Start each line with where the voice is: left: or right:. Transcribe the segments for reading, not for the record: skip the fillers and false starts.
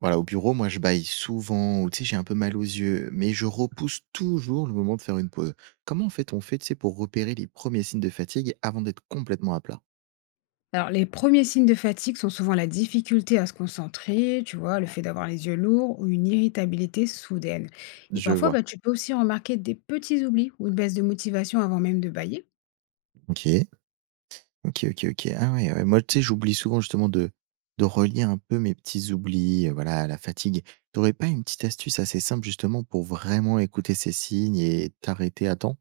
right: Voilà, au bureau, moi, je bâille souvent ou tu sais, j'ai un peu mal aux yeux, mais je repousse toujours le moment de faire une pause. Comment en fait on fait, tu sais, pour repérer les premiers signes de fatigue avant d'être complètement à plat?
left: Alors, les premiers signes de fatigue sont souvent la difficulté à se concentrer, tu vois, le fait d'avoir les yeux lourds ou une irritabilité soudaine. Et
right: Je
left: parfois,
right: vois.
left: bah, tu peux aussi remarquer des petits oublis ou une baisse de motivation avant même de bailler.
right: OK. OK, OK, OK. Ah ouais, ouais. Moi, tu sais, j'oublie souvent justement de relier un peu mes petits oublis, voilà, à la fatigue. T'aurais pas une petite astuce assez simple justement pour vraiment écouter ces signes et t'arrêter à temps?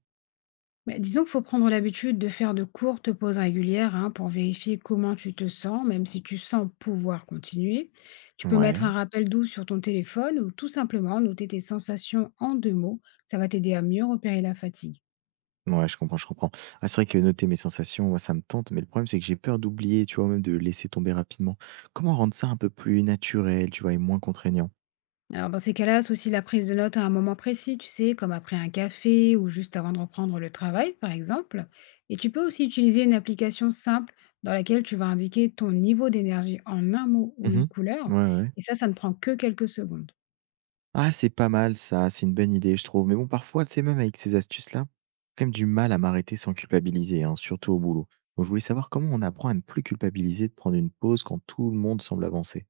left: Mais disons qu'il faut prendre l'habitude de faire de courtes pauses régulières hein, pour vérifier comment tu te sens, même si tu sens pouvoir continuer. Tu peux mettre
right: Ouais.
left: un rappel doux sur ton téléphone ou tout simplement noter tes sensations en 2 mots. Ça va t'aider à mieux repérer la fatigue.
right: Ouais, je comprends, je comprends. Ah, c'est vrai que noter mes sensations, moi, ça me tente, mais le problème, c'est que j'ai peur d'oublier, tu vois? Ou même de laisser tomber rapidement. Comment rendre ça un peu plus naturel, tu vois? Et moins contraignant?
left: Alors dans ces cas-là, associe la prise de notes à un moment précis, tu sais, comme après un café ou juste avant de reprendre le travail, par exemple. Et tu peux aussi utiliser une application simple dans laquelle tu vas indiquer ton niveau d'énergie en un mot ou une
right: Mmh.
left: couleur.
right: Ouais, ouais.
left: Et ça ne prend que quelques secondes.
right: Ah, c'est pas mal ça, c'est une bonne idée, je trouve. Mais bon, parfois, tu sais, même avec ces astuces-là, j'ai quand même du mal à m'arrêter sans culpabiliser, hein, surtout au boulot. Donc je voulais savoir comment on apprend à ne plus culpabiliser de prendre une pause quand tout le monde semble avancer?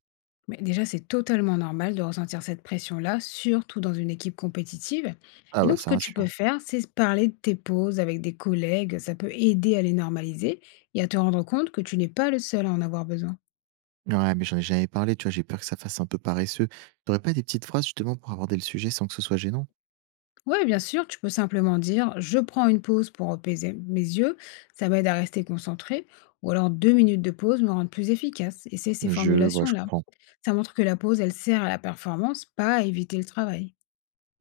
left: Mais déjà, c'est totalement normal de ressentir cette pression-là, surtout dans une équipe compétitive.
right: Ah
left: Et
right: bah,
left: donc, ce
right: ça
left: que tu peux
right: rassure.
left: faire, c'est parler de tes pauses avec des collègues. Ça peut aider à les normaliser et à te rendre compte que tu n'es pas le seul à en avoir besoin.
right: Ouais, mais j'en ai jamais parlé, tu vois? J'ai peur que ça fasse un peu paresseux. Tu aurais pas des petites phrases, justement, pour aborder le sujet sans que ce soit gênant?
left: Ouais, bien sûr, tu peux simplement dire je prends une pause pour apaiser mes yeux, ça m'aide à rester concentré, ou alors 2 minutes de pause me rendent plus efficace. Et c'est ces
right: Je vois, je
left: formulations-là.
right: comprends.
left: Ça montre que la pause, elle sert à la performance, pas à éviter le travail.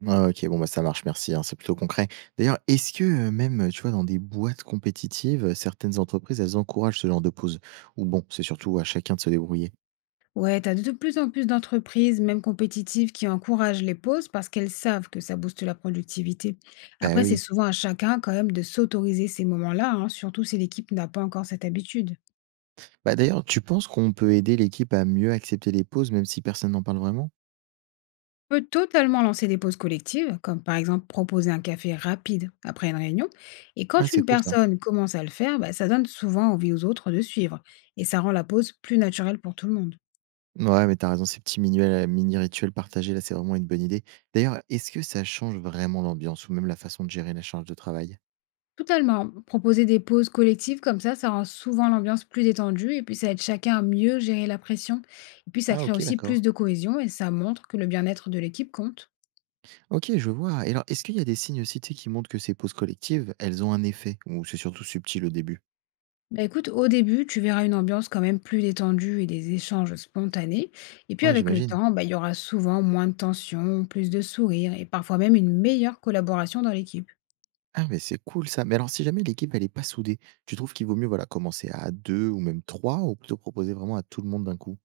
right: Ah, OK, bon, bah, ça marche, merci, hein, c'est plutôt concret. D'ailleurs, est-ce que, même, tu vois, dans des boîtes compétitives, certaines entreprises, elles encouragent ce genre de pause? Ou bon, c'est surtout à chacun de se débrouiller?
left: Ouais, t'as de plus en plus d'entreprises, même compétitives, qui encouragent les pauses parce qu'elles savent que ça booste la productivité.
right: Bah,
left: Après, c'est
right: oui.
left: souvent à chacun quand même de s'autoriser ces moments-là, hein, surtout si l'équipe n'a pas encore cette habitude.
right: Bah, d'ailleurs, tu penses qu'on peut aider l'équipe à mieux accepter les pauses, même si personne n'en parle vraiment?
left: Peut totalement lancer des pauses collectives, comme par exemple proposer un café rapide après une réunion. Et
right: Ah,
left: quand
right: c'est
left: une
right: cool ça.
left: personne commence à le faire, bah, ça donne souvent envie aux autres de suivre. Et ça rend la pause plus naturelle pour tout le monde.
right: Ouais, mais t'as raison, ces petits minuels mini rituels partagés, là, c'est vraiment une bonne idée. D'ailleurs, est-ce que ça change vraiment l'ambiance ou même la façon de gérer la charge de travail?
left: Totalement. Proposer des pauses collectives comme ça rend souvent l'ambiance plus détendue et puis ça aide chacun à mieux gérer la pression. Et puis ça
right: Ah,
left: crée
right: OK,
left: aussi plus
right: d'accord.
left: de cohésion et ça montre que le bien-être de l'équipe compte.
right: OK, je vois. Et alors, est-ce qu'il y a des signes aussi, tu sais, qui montrent que ces pauses collectives, elles ont un effet? Ou c'est surtout subtil au début?
left: Bah, écoute, au début, tu verras une ambiance quand même plus détendue et des échanges spontanés. Et puis
right: Ouais,
left: avec le
right: j'imagine.
left: temps, bah, il y aura souvent moins de tension, plus de sourires et parfois même une meilleure collaboration dans l'équipe.
right: Ah, mais c'est cool ça. Mais alors, si jamais l'équipe, elle est pas soudée, tu trouves qu'il vaut mieux, voilà, commencer à deux ou même trois, ou plutôt proposer vraiment à tout le monde d'un coup?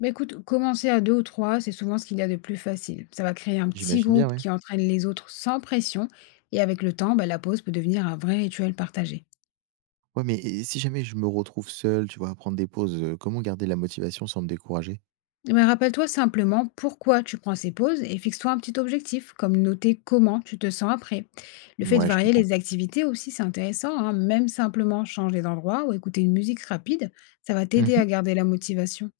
left: Bah, écoute, commencer à 2 ou 3, c'est souvent ce qu'il y a de plus facile. Ça va créer un petit
right: J'imagine bien,
left: groupe
right: ouais.
left: qui entraîne les autres sans pression. Et avec le temps, bah, la pause peut devenir un vrai rituel partagé.
right: Ouais, mais et si jamais je me retrouve seul, tu vois, à prendre des pauses, comment garder la motivation sans me décourager?
left: Eh ben, rappelle-toi simplement pourquoi tu prends ces pauses et fixe-toi un petit objectif, comme noter comment tu te sens après. Le fait de
right: Ouais, je
left: varier
right: comprends.
left: les activités aussi, c'est intéressant, hein, même simplement changer d'endroit ou écouter une musique rapide, ça va t'aider
right: Mhm.
left: à garder la motivation.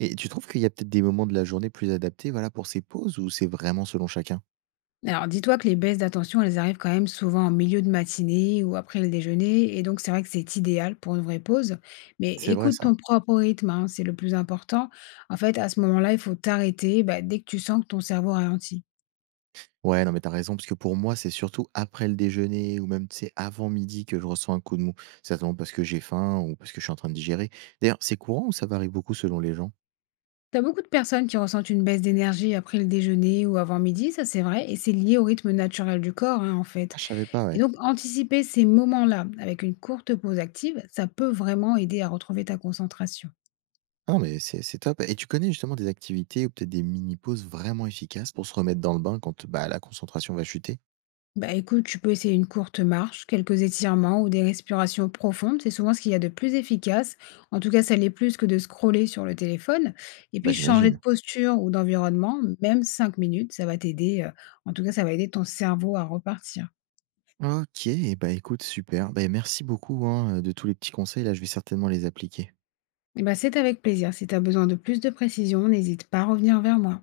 right: Et tu trouves qu'il y a peut-être des moments de la journée plus adaptés, voilà, pour ces pauses, ou c'est vraiment selon chacun?
left: Alors dis-toi que les baisses d'attention, elles arrivent quand même souvent en milieu de matinée ou après le déjeuner, et donc c'est vrai que c'est idéal pour une vraie pause, mais
right: C'est vrai
left: écoute
right: ça.
left: ton propre rythme, hein, c'est le plus important. En fait, à ce moment-là, il faut t'arrêter bah, dès que tu sens que ton cerveau ralentit.
right: Ouais, non, mais t'as raison, parce que pour moi, c'est surtout après le déjeuner ou même, tu sais, avant midi que je ressens un coup de mou. Certainement parce que j'ai faim ou parce que je suis en train de digérer. D'ailleurs, c'est courant ou ça varie beaucoup selon les gens?
left: T'as beaucoup de personnes qui ressentent une baisse d'énergie après le déjeuner ou avant midi, ça c'est vrai, et c'est lié au rythme naturel du corps hein, en
right: Ah,
left: fait.
right: je savais pas,
left: Et
right: ouais.
left: donc anticiper ces moments-là avec une courte pause active, ça peut vraiment aider à retrouver ta concentration.
right: Ah, non, mais c'est top. Et tu connais justement des activités ou peut-être des mini-pauses vraiment efficaces pour se remettre dans le bain quand bah, la concentration va chuter?
left: Bah écoute, tu peux essayer une courte marche, quelques étirements ou des respirations profondes, c'est souvent ce qu'il y a de plus efficace. En tout cas, ça l'est plus que de scroller sur le téléphone. Et
right: Bah,
left: puis changer de
right: j'imagine.
left: posture ou d'environnement, même 5 minutes, ça va t'aider, en tout cas ça va aider ton cerveau à repartir.
right: OK, bah écoute, super. Bah, merci beaucoup hein, de tous les petits conseils. Là, je vais certainement les appliquer.
left: Eh ben, c'est avec plaisir. Si tu as besoin de plus de précision, n'hésite pas à revenir vers moi.